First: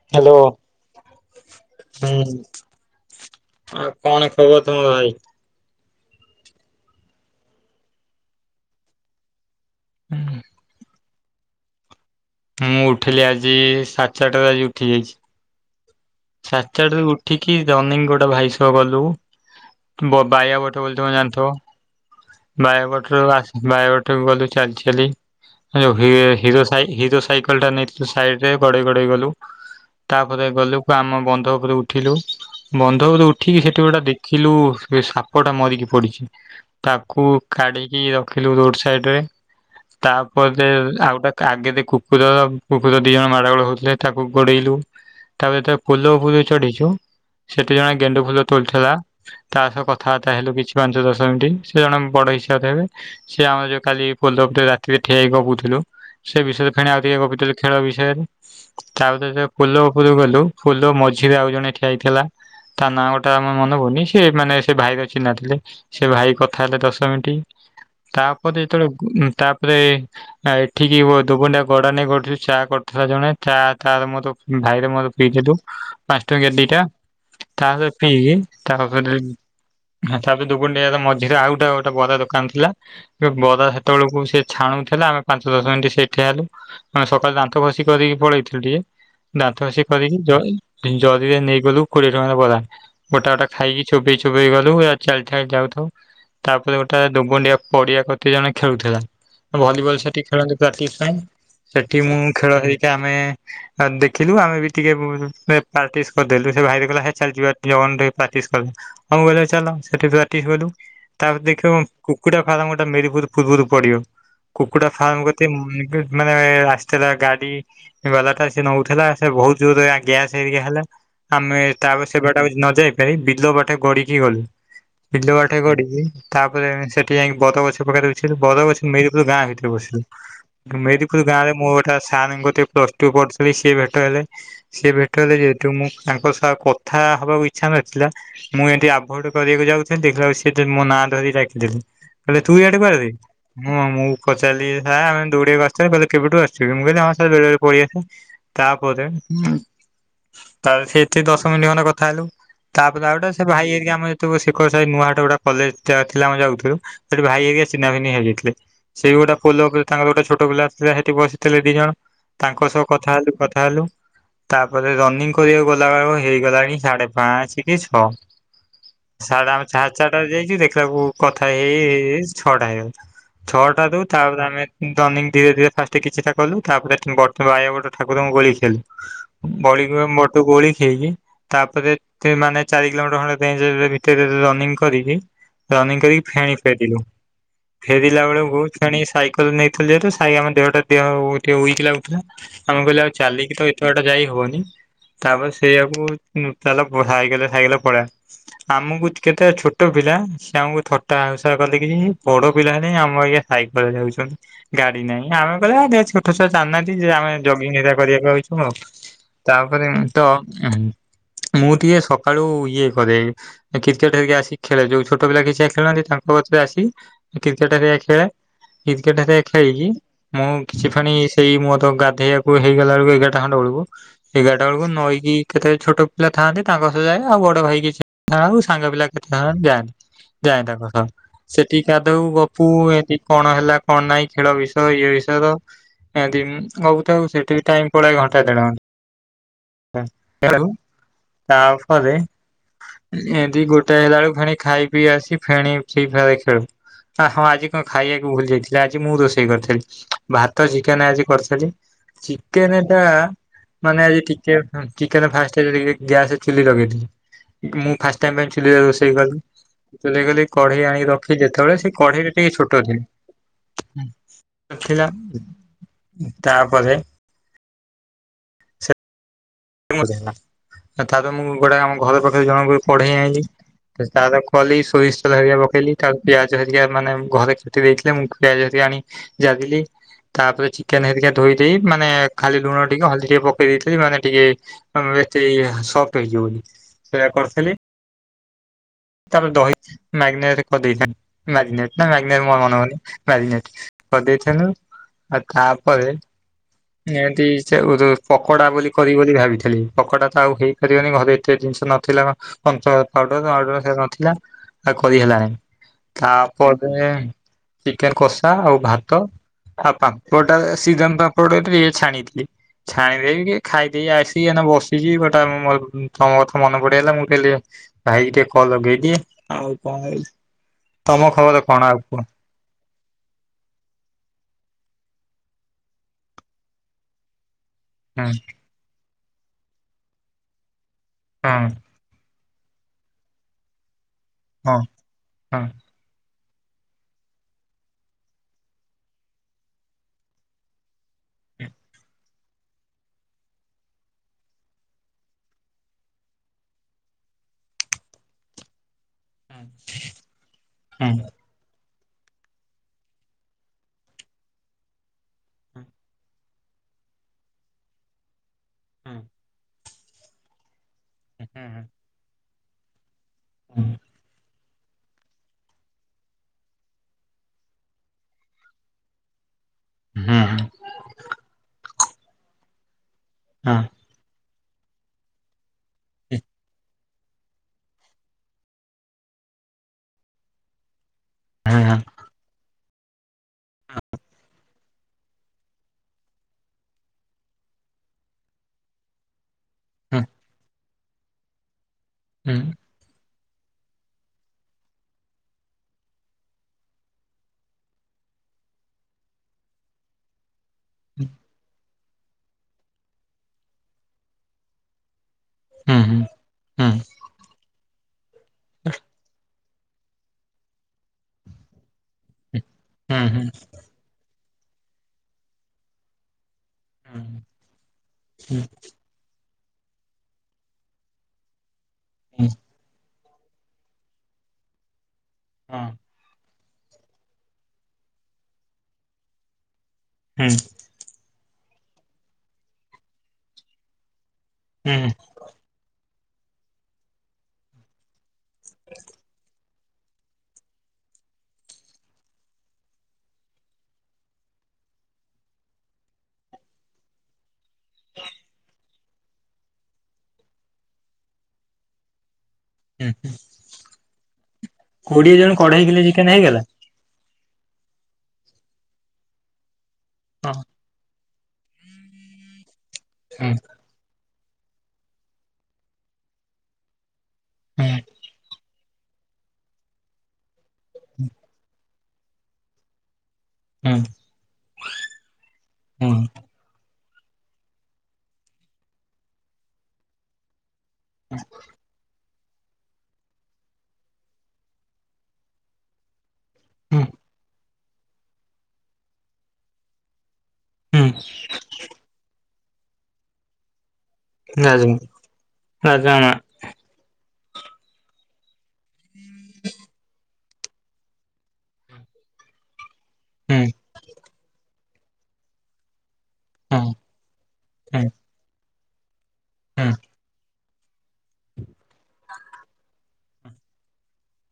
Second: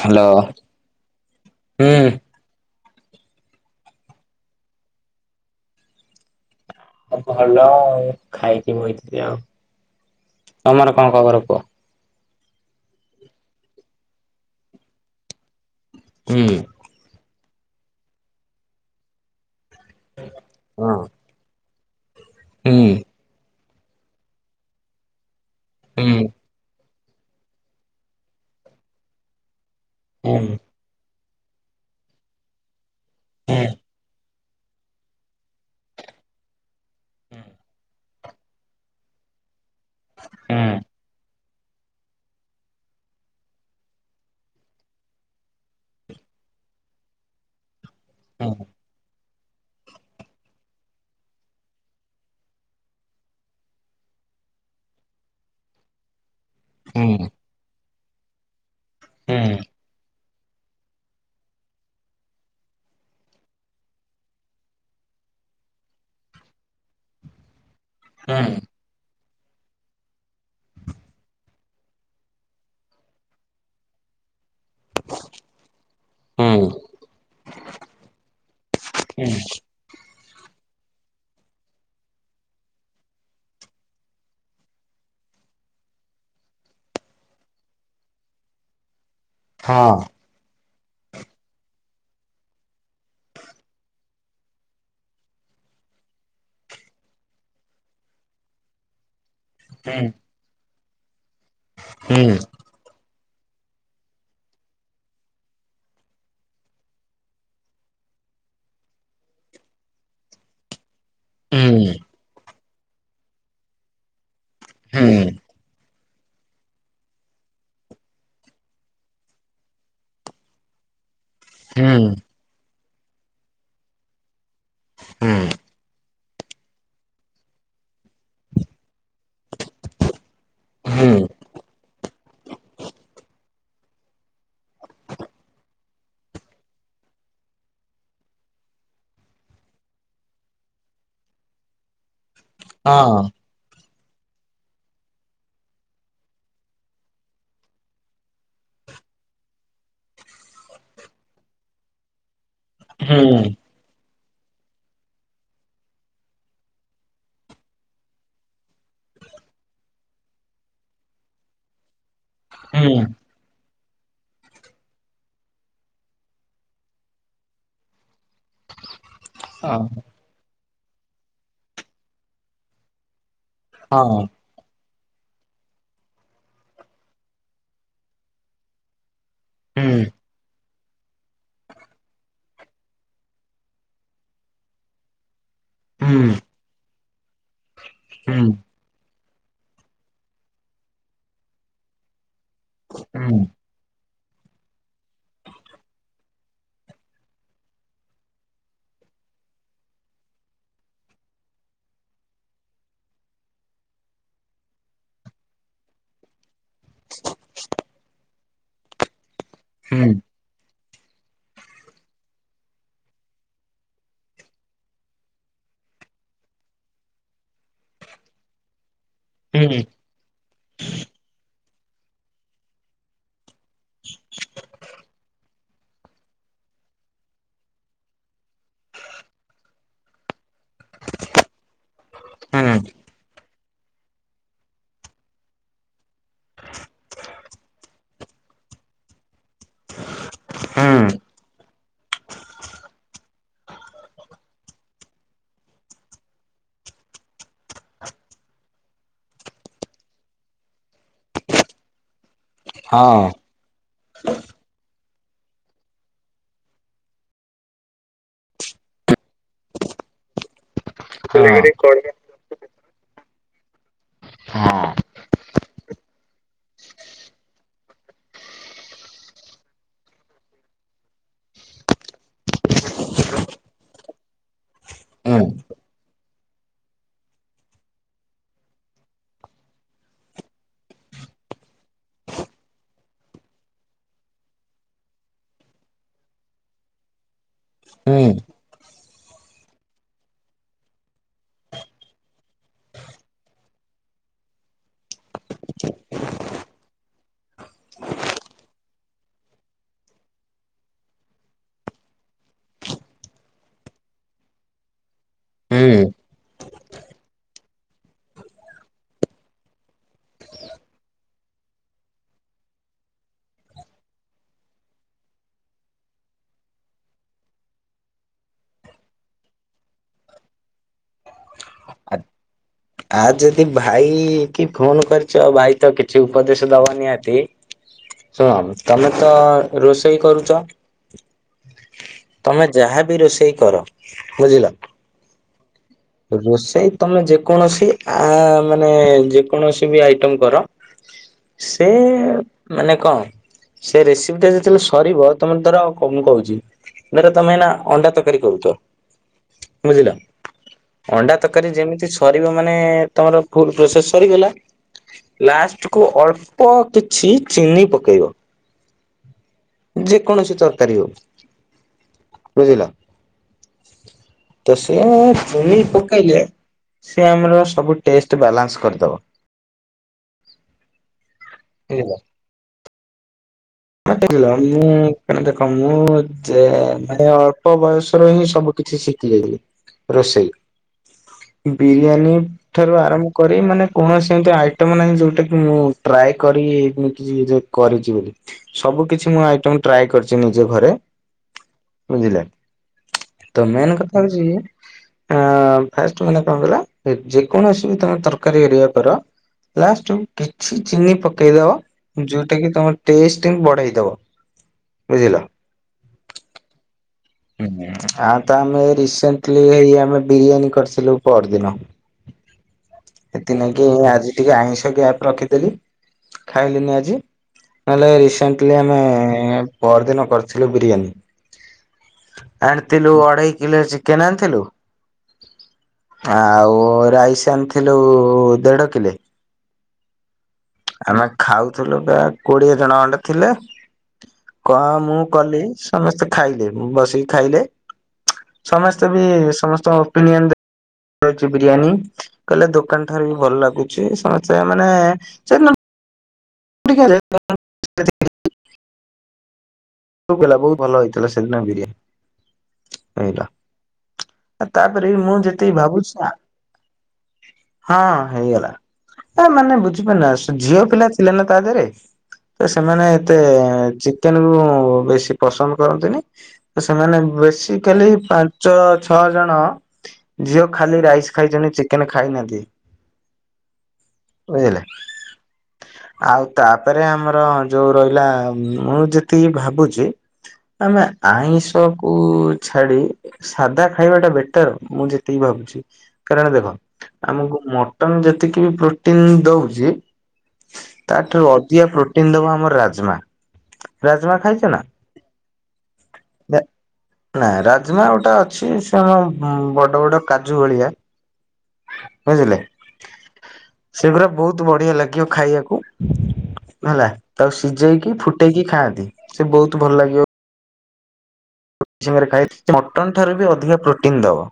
Hello. Hello ହୁଁ ହୁଁ। ଆଉ କଣ ଖବର ତମର ଭାଇ? ଅ ଭଲ ଆଉ ଖାଇକି ବଇଥିଲି ଆଉ ତମର କଣ ଖବର କୁହ? ମୁଁ ଉଠିଲି ଆଜି ସା ଚାରିଟାରେ ଆଜି ଉଠି ଯାଇଚି। ହୁଁ ସା ଆଡେରୁ ଉଠିକି ରାନୀଙ୍ଗ ଗୋଟେ ଭାଇ ସହ ଗଲୁ। ବ ବାଇଆ ବୋଠ ହଁ ବ ତମେ ଜାଣଥିବ। ହୁଁ ବାୟାବଠ୍ ରୁ ଆସ ବାୟାଗଟ ଗଲୁ ଚାଲ୍ ଚାଲି ଯୋଉ ହି ହୁଁ ହିର ସାଇ ହିରୋ ସାଇକଲ୍ ଟା ନେଇଥିଲୁ ସାଇଡ୍ ରେ ଗଡେଇ ଗଡେଇ ଗଲୁ ହୁଁ ତାପରେ ଗଲୁ ଆମ ବନ୍ଧ ଉପରେ ଉଠିଲୁ ବନ୍ଧ ଉପରେ ଉଠିକି ସେଠି ଗୋଟେ ଦେ ଖିଲୁ ସେ ସାପ ଟା ମରିକି ପଡ଼ିଚି। ତାକୁ କାଡ଼ିକି ରଖିଲୁ ରୋଡ୍ ସାଇଡ୍ ରେ ତାପରେ ଆଉ ଆଗେ ଦେ କୁକୁର ର କୁକୁର ଦିଇ ଜଣ ମାଡ଼ ଗୋଳ ହଉଥିଲେ ତାକୁ ଗୋଡ଼େଇଲୁ ତାପରେ ତକ ପୋଲ ଉପରକୁ ଯୋଉ ଚଢ଼ିଚୁ ସେଠି ଜଣେ ଗେଣ୍ଡୁ ଫୁଲ ତୋଳଥିଲା। ତା ସହ କଥାବାର୍ତ୍ତା ହେଲୁ କିଛି ପାଞ୍ଚ ଦଶ ମିଣ୍ଟି ସେ ଜଣେ ବଡ ହିସାବରେ ହେବେ। ସିଏ ଆମର ଯଉ କାଲି ପଲୋ ଉପରେ ରାତିରେ ଠିଆ ହେଇିକ ଗପୁଥୁଲି। ସେ ବିଷୟରେ ଫେଣି ଆଉ ଟିକେ ହୁଁ। ଗପିଥିଲୁ ଖେଳ ବିଷୟରେ ତାପରେ ଯୋଉ ପୋଲ ଉପୁରକୁ ଗଲୁ ଫୁଲ ମଝିରେ ଆଉ ଜଣେ ଠିଆ ହେଇଥିଲା। ତା ନାଁ ଗୋଟେ ଆମ ମନେ ପଡୁନି ସିଏ ମାନେ ସେ ଭାଇର ଚିହ୍ନା ଥିଲେ। ସେ ଭାଇ କଥା ହେଲେ ଦଶ ମିଣ୍ଟି ତାପରେ ଯେତେବେଳେ ଗୁ ତାପରେ ଆ ଏଠିକି ବୋ ଧୋବଣ୍ଡା ଗଡାଣି ରେ ଗଡୁ ଚା କରୁଥିଲା ଜଣେ ଚା ତାର ମୋର ଭାଇର ମୋର ପି ଦେଲୁ ପାଞ୍ଚ ଟଙ୍କିଆ ଦିଟା ତାରେ ପିଇକି ତାପରେ ହ୍ନା ତାପରେ ଦୁଗୁଣ୍ଡି ମଝିରେ ଆଉ ଗୋଟା ଗୋଟେ ବରା ଦୋକାନ ଥିଲା। ବରା ହେତେଳକୁ ସେ ଛାଣୁଥିଲା ଆମେ ପାଞ୍ଚ ଦଶ ମିନିଟ୍ ସେଠି ଠିଆ ହେଲୁ। ମାନେ ସକାଳୁ ଦାନ୍ତ ଘଷି କରିକି ପଳେଇଥିଳୁ ଟିକେ ଦାନ୍ତ ଘସି ହଁ। ଯ ଜରିରେ ନେଇ ଗଲୁ କୋଡ଼ିଏ ଟଙ୍କାରେ ବରା। ଗୋଟା ଗୋଟା ଖାଇକି ଚୋବେଇ ଚୋବେଇ ଗଲୁ ଇଆଡ଼େ ଚାଲ୍ ଚାଲି ଯାଉ ଥାଉ। ତାପରେ ଗୋଟେ ଦୁବୁଣ୍ଡିଆ ପଡ଼ିଆ କତିରେ ଜଣେ ଖେଳୁଥିଲା। ଭଲିବଲ୍ ସେଠି ଖେଳନ୍ତି ପ୍ରାଟିସ୍ ପାଇଁ ସେଠି ମୁଁ ଖେଳ ହେଇକି ଆମେ ଆ ଦେଖିଲୁ ଆମେ ବି ଟିକେ ପ୍ରାର୍ଟିସ୍ କରିଦେଲୁ ସେ ଭାଇ ହେରିକା ଚାଲ୍ ଯିବା ଟି ଅଣ୍ଡେ ପ୍ରାଟିସ୍ କରିବା। ଆଉ ହେଲା ଚାଲ ସେଠି ପ୍ରାଟିସ୍ କଲୁ। ତାପରେ ଦେଖିବ ମୋ କୁକୁଡା ଫାର୍ମ ଗୋଟା ମେରି ପୁର୍ ପୃର୍ବରୁ ପଡିବ। କୁକୁଡା ଫାର୍ମ କତିକି ମୋନିପ୍ଲାଣ୍ଟ ମାନେ ଆସିଥିଲା ଗାଡି। ଯିବାକଥା ସେ ଉଠେଇଲା ସେ ବହୁ ଜୋରରେ ଗ୍ୟାସ୍ ହେଇକି ହେଲା ଆମେ ତାପରେ ସେ ବାଟେ। ତା ନ ଯାଇ ପାରି ବିଲ ବାଟେ ଗଡିକି ଗଲୁ। ବିଲ ବାଟେ ଗଡିକି ତାପରେ ସେଠି ଯାଇଁକି ବର ଗଛ ପାଖରେ ଗଛରେ ବର ଗଛ। ମେରି ପୁରୁ ଗାଁ ଭିତରେ ବସିଗଲୁ। ମେରିପୁର୍ ଗାଁରେ ମୋର ଗୋଟା ସାରଙ୍କ କତିରେ ପ୍ଲସଟୁ ପଢୁଥିଲି ସିଏ ଭେଟ ହେଲେ। ସିଏ ଭେଟ ହେଲେ ଯେହେତୁ ମୁଁ ତାଙ୍କ ସହ କଥା ହବାକୁ ଇଚ୍ଛା ନଥିଲା। ମୁଁ ଏଠିଁ ଆଭୋଏଡ କରିବାକୁ ଯାଉଥଛି ଦେଖିଲାବେଳକୁ ସିଏ ଜେ ମୋ ନାଁ ଧରି ଡାକିଲେଣି। କହିଲେ ତୁ ଇଆଡେ କୁଆଡେ ବେ? ହଁ ମୁଁ ପଚାରିଲି ସାର ଆମେ ଦୌଡିବାକୁ ଆସ୍ତିଲୁ କହିଲେ କେବେଠୁ ଆସିିଚୁ କିରେ ମୁଁ କହିଲି ହଁ ସାରେ ବେଳେ ବେଳେ ପଳେଇଆସେ। ତାପରେ। ହୁଁ ତାପରେ ସେଠିଁ ଦଶ ମିନିଟ୍ ଖଣ୍ଡେ କଥା ହେଲୁ ତାପରେ ଆଉ ଗୋଟେ ସେ ଭାଇ ହେରିକା ଆମଏଁ ତୁ ସେକର ସାଇ ନୂଆ ହାଟ ଗୋଟେ କଲେଜ ଥିଲା ଥିଲା ଆମେ ଯାଉଥିଲୁ ସେଠି ଭାଇ ହେରିକା ଚିନ୍ହା ଚୀନ୍ହି ହେଇଯାଇଥିଲେ। ସେ ଗୋଟା ପୋଲ ଉପରେ ତାଙ୍କର ଗୋଟେ ଛୋଟ ପିଲା ଆସିଥିଲା ସେଠିଁ ବସିଥିଲେ ଦି ଜଣ। ତାଙ୍କ ସହ କଥା ହେଲୁ କଥା ହେଲୁ। ତାପରେ ରନିଂ କରିବାକୁ ଗଲାବେଳକୁ ହେଇଗଲାଣି ସାଢେ ପାଞ୍ଚ କି ଛଅ ସାଡେ ଆମେ ସାଢେଚାରିଟା ରେଯାଇଛୁ ଦେଖିଲାବେଳକୁ କଥା ହେଇ ହେଇ ହେଇ ଛଅଟା ହେଇଗଲା। ଛଅ ଟା ରୁ ତା ପରେ ଆମେ ଧନି ଧୀରେ ଧୀରେ ଫାଷ୍ଟ କିଛିଟା କଲୁ ତାପରେ ବର୍ତ୍ତ ବାୟ ଗଟ ଠାକୁରଙ୍କୁ ଗୋଳେଇ ଖେଳୁ ବଳି ଙ୍କର ମୋଟୁ ଗୁଳିକି କିଏ କି? ତାପରେ ଏତେ ମାନେ ଚାରି କିଲୋମିଟର ଖଣ୍ଡେ ର୍ରେଞ୍ଚ ର ଭିତରେ ରନିଙ୍ଗ କରିକି ରନିଙ୍ଗ କରିିକି ଫେଣେ ଫେରିଲୁ। ଫେରିଲା ବେଳକୁଫୁଣି ସାଇକେଲ ନେଇଥିଲୁ ଯେହେତୁ ସାଇ ଆମ ଦେହଟା ଦେହ ଉଇକ୍ ଲାଗୁଥିଲା। ଆମେ କହିଲୁ ଆଉ ଚାଲିକି ତ ଏତେ ଏତେ ବାଟଯାଇ ହବନି ତାପରେ ସେଇଆକୁ ନୁଁ ଚାଲ ବଢାହେଇଗଲା ସାଇକେଲ ପଳା ଆମକୁ କେତେ ଛୋଟ ପିଲା ସେ ଆମକୁ ଥଟା ହାଉସା କଲେକି ବଡ ପିଲା ହେଲେ ଆମ ପରି ସାଇକେଲ ରେ ଯାଉଛନ୍ତି। ଗାଡି ନାହିଁ ଆମେ କହିଲେ ହେଁ ଦିଅ ଛୋଟଛୁଆଁ ଜାଣିନାହାନ୍ତି ଆମେ ଜଗିଂ ହେରିକା କରିବାକୁ ଆଉଚୁ। କଣ ହଁ ତାପରେ ତ ଉଁ ହୁଁ। ମୁଁ ଟିକେ ସକାଳୁ ଇଏ କରେ। କ୍ରିକେଟ ହେରିକା ଆସି ଖେଳେ ଯୋଉ ଛୋଟ ପିଲା କିଛି ଖେଳନ୍ତି ତାଙ୍କ କତିରେ ଆସି। କ୍ରିକେଟ୍ ହେରିକା ଖେଳେ। କ୍ରିକେଟ୍ ହେରିକା ଖେଳିକି ମୁଁ କିଛି ଫେଣି ସେଇ ମୋର ଗାଧୋଇବାକୁ ହେଇଗଲା ବେଳକୁ ଏଗାରଟା। ଏଗାର ଖଣ୍ଡେ ବେଳକୁ ଏଗାରଟା ବେଳକୁ ନଈକି କେତେ ଛୋଟ ପିଲା ଥାଆନ୍ତି ତାଙ୍କ ସହ ଯାଏ ଆଉ ବଡ ଭାଇ କିଛି ଥାଉଁ ସାଙ୍ଗ ପିଲା କେତେଥାଏ ଯାଆନ୍ତି ଯାଏ ତାଙ୍କ ସହ ସେଠି ଗାଧୋଉ ଗପୁ ଏଠିଁ କଣ ହେଲା କଣ ନାହିଁ ଖେଳ ବିଷୟ ଇଏ ବିଷୟ ଏମିତି ମଁ ଗପୁ ଥାଉଁ ସେଠିଁ ଟାଇମ୍ ପଳାଏ ଘଣ୍ଟେ ଦେଢ ଘଣ୍ଟା ଉଁ ଆଉ ଆଉ ତାପରେ ଏମିତି ଗୋଟାଏ ହେଲା ବେଳକୁ ଫେଣି ଖାଇ ପିଇ ଆସି ଫେଣି ଫ୍ରି ଫେୟାର ଖେଳୁ। ଆ ହଁ ଆଜି କଣ ଖାଇବାକୁ ମୁଁ ଭୁଲି ଯାଇଥିଲି ଆଜି ମୁଁ ରୋଷେଇ କରିଥେଲି ଭାତ ଚିକେନ ଆଜି କରିଥେଲି। ଚିକେନେ ଟା ମାନେ ଆଜି ଟିକେ ଉଁ ଚିକେନ ଫାଷ୍ଟେ ଯାଇକରୀ ଗ୍ୟାସ ଚୁଲି ଲଗେଇଥିଲି ମୁଁ ଫାଷ୍ଟ ଟାଇମ୍ ପାଇଁ ଚୁଲି ରେ ରୋଷେଇ କଲି ଚୁଲି ରେ ଗଲି କଢେଇ ଆଣି ରଖ ସେ ଯେତବେଳେ ସେ କଢେଇରେ ଟିକିଏ ଛୋଟଟେ ହୁଁ ଥିଲି ତାପରେ କାମଥିଲା ତାପରେ ମୁଁ ଗୋଟେ ଆମ ଘର ପାଖରେ ଜଣକୁ ପଢେଇ ଆଇଲି ତାର କଲି ସୋରିଷତେଲ ହେରିକା ପକେଇଲି ତାପରେ ପିଆଜ ହେରିକା ମାନେ ଘରେ କାଟି ଦେଇଥିଲେ ମୁଁ ପିଆଜହେରିକା ଆଣି ଜାଗିଲି ତାପରେ ଚିକେନ ହେରିକା ଧୋଇ ଦେଇେ ମାନେ ଖାଲି ଲୁଣ ଟିକେ ହଳଦୀ ଟିକେ ପକେଇ ଦେଇଥିଲି ମାନେ ଟିକେ ମାନେଏତେ ସଫ୍ଟ ହେଇଯିବ ବୋଲି ସେରା କରିଥିଲି ହୁଁ। ତାପରେ ଦହି ମ୍ୟାଗନେଟ କରିଦେଇଥାନ୍ତି ମ୍ୟାଗନେଟ୍ ନା ମ୍ୟାଗନେଟନା ମନେ ରହୁନି ମ୍ୟାରି ନେଟ୍ କରିଦେଇଥେଲୁ ଆଉ ତାପରେ ଏମିତି ପକୋଡ଼ା ବୋଲି କରିିବି ବୋଲି ଭାବିଥେଲି ପକୋଡ଼ାତ ଆଉ ହେଇ କରିହବନି ଘରେ ଏତେ ଜିନିଷ ନଥିଲା କନ୍‌ଫ୍ଲୋର ପାଉଡର ମାଉଡ଼ର ନଥିଲା ଆଉ କରିହେଲାନି ତାପରେ ଚିକେନ କଷା ଆଉ ଭାତ ଆଉ ପାମ୍ପଡ଼ଟା ଶୀରାମ ପାମ୍ପଡରେ ଛାଣିଥିଲି ଛାଣିଦେଇକି ଖାଇଦେଇ ଆସିକିଏଇନେ ବସିଚି ବଟ୍ ତମ କଥା ମନ ପଡ଼ିଗଲା ମୁଁ କହିଲି ଭାଇ କିଟିକେ କଲ୍ ଲଗେଇଦିଏ ଆଉ କଣ ତମ ଖବର କଣ ଆଉ କୁହ। ଆ ଯଦି ଭାଇକି ଫୋନ୍ କରିଚ ଭାଇତ କିଛି ଉପଦେଶ ଦବ ନିହାତି ହୁଁ ଶୁଣ ତମେତ ରୋଷେଇ କରୁଚ? ହଁ। ତମେ ଯାହାବି ରୋଷେଇ କର ବୁଝିଲ ହଁ ହଁ। ରୋଷେଇ ତମେ ଯେକୌଣସି ଆ ମାନେ ଯେକୌଣସିବି ଆଇଟମ୍ କର ସେ ମାନେ କଁ? ସେ ରେସିପିଟା ଯେତେବେଳେ ସରିବ ତମେତର କଁ କହୁଚି? ଧର ତମେ ଏଇନା ଅଣ୍ଡା ତରକାରୀ କରୁଚ ବୁଝିଲ। ହୁଁ ଅଣ୍ଡା ତରକାରୀ ଯେମିତି ସରିବ ମାନେ ତମର ଫୁଲ୍ ପ୍ରସେସ୍ ସରିଗଲା ଲାଷ୍ଟକୁ ଅଳ୍ପ କିଛି ଚିନି ପକେଇବ। ଯେକୌଣସି ତରକାରୀ ହଉ। ହୁଁ ହୁଁ। ବୁଝିଲ ହୁଁ ତସେ ଚିନି ପକେଇଲେ ସେଆମର ସବୁ ଟେଷ୍ଟ ବାଲାନ୍ସ କରିଦବ। ହୁଁ ହୁଁ ହୁଁ ବୁଝିଲ। ହୁଁ। ମୁଁ ତମେ ଦେଖ ମୁ ଯେ ମାନେ ଅଳ୍ପ ବୟସରହିଁ ସବୁ କିଛି ଶିଖି ଯାଇଥିଲି ରୋଷେଇ। ବିରିୟାନୀ ଠାରୁ ଆରମ୍ଭ କରି ମାନେ କୌଣସି ଏମିତି ଆଇ ଟମ୍ ନାଇଁ ଯୋଉଟାକି ମୁଁ ଟ୍ରାଏ କରି କିଛି କରିଚି ବୋଲି। ସବୁ କିଛି ମୁଁ ଆଇଟମ ଟ୍ରାଏ କରିଚି ନିଜେ ଘରେ। ବୁଝିଲେ ତମେନ୍ କଥା ହଉଚି ଆଁ - ଆଁ ଫାଷ୍ଟ ମାନେ କଣକଇଁଲ ଯେକୌଣସିବି ତମେ ତରକାରୀ [unintelligible] କର ଲାଷ୍ଟକୁ କିଛି ଚିନି ପକେଇ ଦବ ଯୋଉଟାକି ତମ ଟେଷ୍ଟେକୁ ବଢ଼େଇ ଦେବ ବୁଝିଲ। ହୁଁ ହୁଁ। ହୁଁ ଆଉତ ଆମେ ରିସେଣ୍ଟଲି ହେଇ ଆମେ ବିରିୟାନୀ କରିଥିଲୁ ପର୍ ଦିନ। ହୁଁ ହୁଁ। ଆଜି ଟିକେ ଆଇଁଷ ଗ୍ୟାପ୍ ରଖିଦେଲି ଖାଇଲିନି ଆଜି ଆଜି ନହେଲେ ରିସେଣ୍ଟଲି ଆମେ ପର ଦିନ କରିଥିଲୁ ବିରିୟାନୀ। ଆଣିଥିଲୁ ଅଢେଇ କିଲେ ଚିକେନେ ଆଣିଥିଲୁ। ଆଉ ରାଇସି ଆଣିଥିଲୁ ଦେଢ କିଲେ। ହୁଁ। ଆମେ ଖାଉଥିଲୁ ବା କୋଡିଏ ଜଣ ଖଣ୍ଡେ ଥିଲେ। କଣ ହୁଁ ହୁଁ ମୁଁ କଲି ସମସ୍ତେ ଖାଇଲେ ବସିକି ଖାଇଲେ ଚ୍ ସମସ୍ତେ ବି ସମସ୍ତଙ୍କ ଓପିନିଅନ ଦେ ବିରିୟାନୀ କହିଲେ ଦୋକାନ ଠାରୁ ବି ଭଲ ଲାଗୁଛି ସମସ୍ତେ ମାନେ [unintelligible] ପି [unintelligible] ସବୁ ପିଲା ବୋ ଭଲ ହେଇଥିଲା ସେଦିନ ବିରିଆ ହୁଁ ଏଇଟା ତାପରେ ମୁଁ କୋଡିଏ ଜଣ ଯେତିକି କଢେଇ କିଲେ ଭାବୁଛି ଚିକେନ ନା। ହେଇଗଲା ହଁ ହେଇଗଲା ମାନେ ବୁଝିପାରୁନା ସେ ଝିଅ ପିଲା ଥିଲେ ନା ତା ଦେହରେ ତ ସେମାନେ ଏତେ ହଁ ଚିକେନ କୁ ବେଶୀ ପସନ୍ଦ କରନ୍ତିନି ସେମାନେ ହୁଁ ବେଶିକାଲି ପା ପାଞ୍ଚ ଛଅ ଜଣ ଝିଅ ଖାଲି ରାଇସି ଖାଇଛନ୍ତି ଚିକେନ ଖାଇନାହାନ୍ତି। ହୁଁ। ବୁଝିଲେ? ହୁଁ ଆଉ ତାପରେ ଆମର ଯୋଉ ରହିଲା ମୁଁ ଯେତିକି ଭାବ ବୁଚି ଆମେ ଆଇଁଷ କୁ ଛାଡି ସାଧା ଖାଇବା ଟା ବେଟର ମୁଁ ଯେତିକି ଭାବୁଛି। କାରଣ ଦେଖ ହୁଁ ଆମକୁ ମଟନ ଯେତିକି ବି ପ୍ରୋଟିନି ଦଉଚି ହୁଁ ତାଠାରୁ ଅଧିକା ପ୍ରୋଟିନି ଦବ ଆମର ରାଜମା ରାଜମା ଖାଇଛ ନା? ରାଜମ ରାଜମା। ନା ରାଜମା ଗୋଟେ ଅଛି ସେ ଆମ ବଡ଼ ବଡ଼ କାଜୁ ଭଳିଆ। ବୁଝିଲେ ହୁଁ ସେଗୁଡା ବହୁତୁ ବଢିଆ ଲାଗିବ ଖାଇବାକୁ। ହୁଁ ହେଲା ତାକୁ ହୁଁ ସିଝେଇକି ଫୁଟେଇକି ଖାଆନ୍ତି ସେ ବହୁତୁ ହୁଁ ଭଲ ଲାଗିବ। [unintelligible] ଖାଏ ମଟନ ଠାରୁ ବି ଅଧିକ ପ୍ରୋଟିନ୍ ଦବ।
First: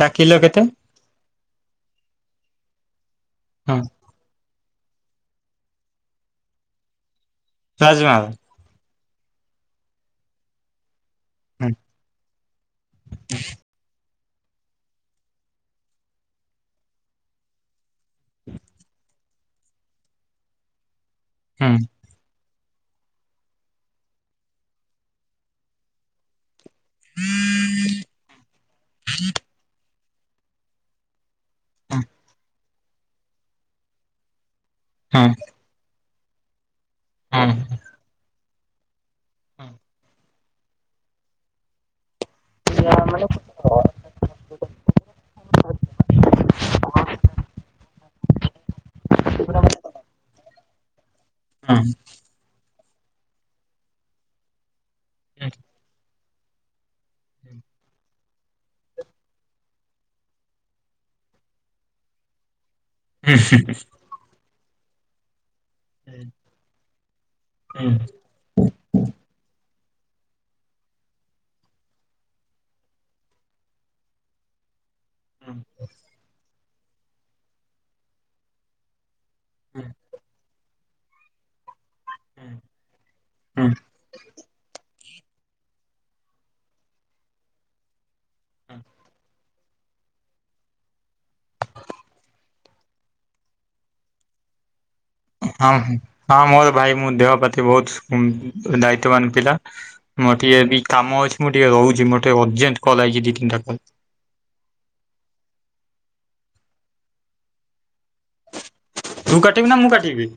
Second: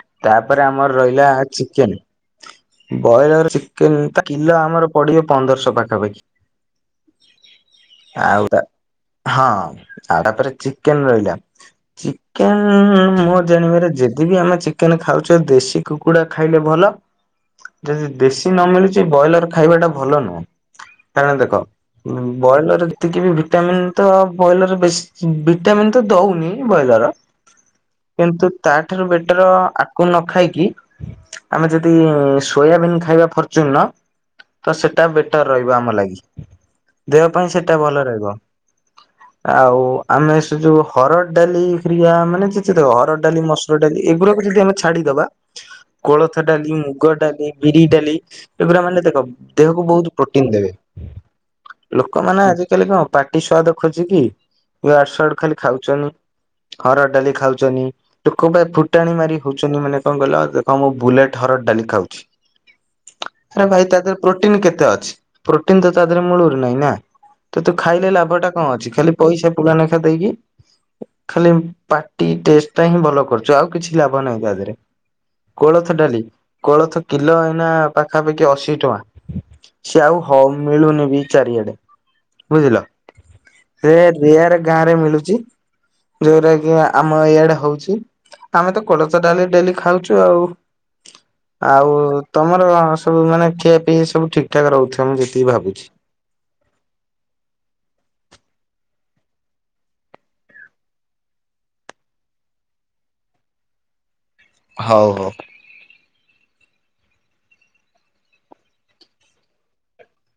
ତା କିଲୋ କେତେ ତାପରେ ଆମର ରହିଲା ଚିକେନେ ବଏଲର ହୁଁ ଚିକେନେଟା କିଲୋ ଆମର ପଡିବ ପନ୍ଦରଶହ ପାଖାପାଖି ରାଜମା ହୁଁ ଆଉ ହଁ ଆଉ ତା ପରେ ଚିକେନେ ରହିଲା ଚିକେନେ ମୋ ଜାଣିବାରେ ଯେ ଯେଦିବି ଆମେ ଚିକେନେ ଖାଉଛେ ଦେଶୀ କୁକୁଡ଼ା ଖାଇଲେ ଭଲ। ଯଦି ଦେଶୀ ନମିଳୁଚି ବ୍ରଏଲର ଖାଇବା ଟା ଭଲ ନୁହଁ କାରଣ ଦେଖ ହୁଁ ବ୍ରଏଲର ଯେତିକିବି ଭିଟାମିିନ ତ ବ୍ରଏଲର ବେଶି ଭିଟାମିିନ ତ ଦଉନି। ବଏଲର କିନ୍ତୁ ତା ଠାରୁ ବେଟର ଆକୁ ନଖାଇକି ଆମେ ଯଦି ସୋୟାବିନ୍ ଖାଇବା ଫର୍ଚୁନୁର ତ ସେଇଟା ହୁଁ ହୁଁ ବେଟର। ରହିବ ଆମ ଲାଗି ଦେହ ହୁଁ ହୁଁ ହୁଁ ପାଇଁ ସେଟା ଭଲ ରହିବ। ଆଉ ଆମେ ସେ ଯୋଉ ହରଡ଼ ଡାଲି ଫିଆ ମାନେ ଯେ ସେ ହରଡ଼ ଡାଲି ମସୁର ଡାଲି ଏଗାରାକୁ ଯଦି ଆମେ ଛାଡିଦବା କୋଳଥ ଡାଲି ମୁଗ ଡାଲି ବିରି ଡାଲି ଏଗୁଡା ମାନେ ଦେଖ ଦେହକୁ ବହୁତୁ ପ୍ରୋଟିନି ଦେବେ ହୁଁ ଲୋ ଲୋକମାନେ ଆଜିକାଲି କଣ ପାଟି ସ୍ୱାଆଦ ଖୋଜିକି ଇଆଡୁ ସଆଡୁ ଖାଲି ଖାଉଛ ହରଡ଼ ଡାଲି ଖାଉଚନି। ଲୋକଙ୍କ ଫୁଟାଣି ମାରି କହୁଛନ୍ତି ମାନେ କଣ କହିଲ ମୁଁ ବୁଲେଟ୍ ହରଡ଼ ଡାଲି ଖାଉଛି। ଆରେ ଭାଇ ତା ଦେହରେ ପ୍ରୋଟିନ କେତେ ଅଛି? ପ୍ରୋଟିନ ତ ତା ଦେହରେ ମୁଳରୁ ନାହିଁ ନା ତ ତୁ ଖାଇଲେ ଲାଭ ଟା କଣ ଅଛି ଖା ପଇସା ପ ନେଖା ଦେଇକି ଖାଲି ପାଟି ଟେଷ୍ଟ ପାଇଁ ଭଲ କରୁଛୁ ଆଉ କିଛି ଲାଭ ନାହିଁ ତା ଦେହରେ କୋଳଥ ଡାଲି। କୋଳଥ କିଲୋ ଏଇନା ପାଖାପାଖି ଅଶି ଟଙ୍କା ସିଏ ଆଉ ହଉନ ମିଳୁନି ବି ଚାରିଆଡେ ବୁଝିଲ ସେ ୟାର ଗାଁ ରେ ମିଳୁଛି। ଯୋଉଟା କି ଆମ ଇଆଡେ ହଉଛି ଆମେ ତ କୋଳଚ ଡାଲି ଡେଲି ଖାଉଛୁ ଆଉ। ଆଉ ତମର ସବୁ ମାନେ ଖିଆ ପିଇ ସବୁ ଠିକ ଠାକ ରହୁଛି [unintelligible] ହଁ ହଁ ମୋର ଭାଇ ମୁଁ ଦେହ ପ୍ରାତି ବହୁତ ଦାୟିତ୍ୱବାନ ପିଲା। ମୋର ଟିକେ ବି କାମ ଅଛି ମୁଁ ଟିକେ ରହୁଛି ଟିକେ ଅର୍ଜେଣ୍ଟ କଲ୍ ଆଇଛି ଦି ତିନିଟା କଲ ହଉ ହଉ। ତୁ କାଟିବି ନା ମୁଁ କାଟିବି?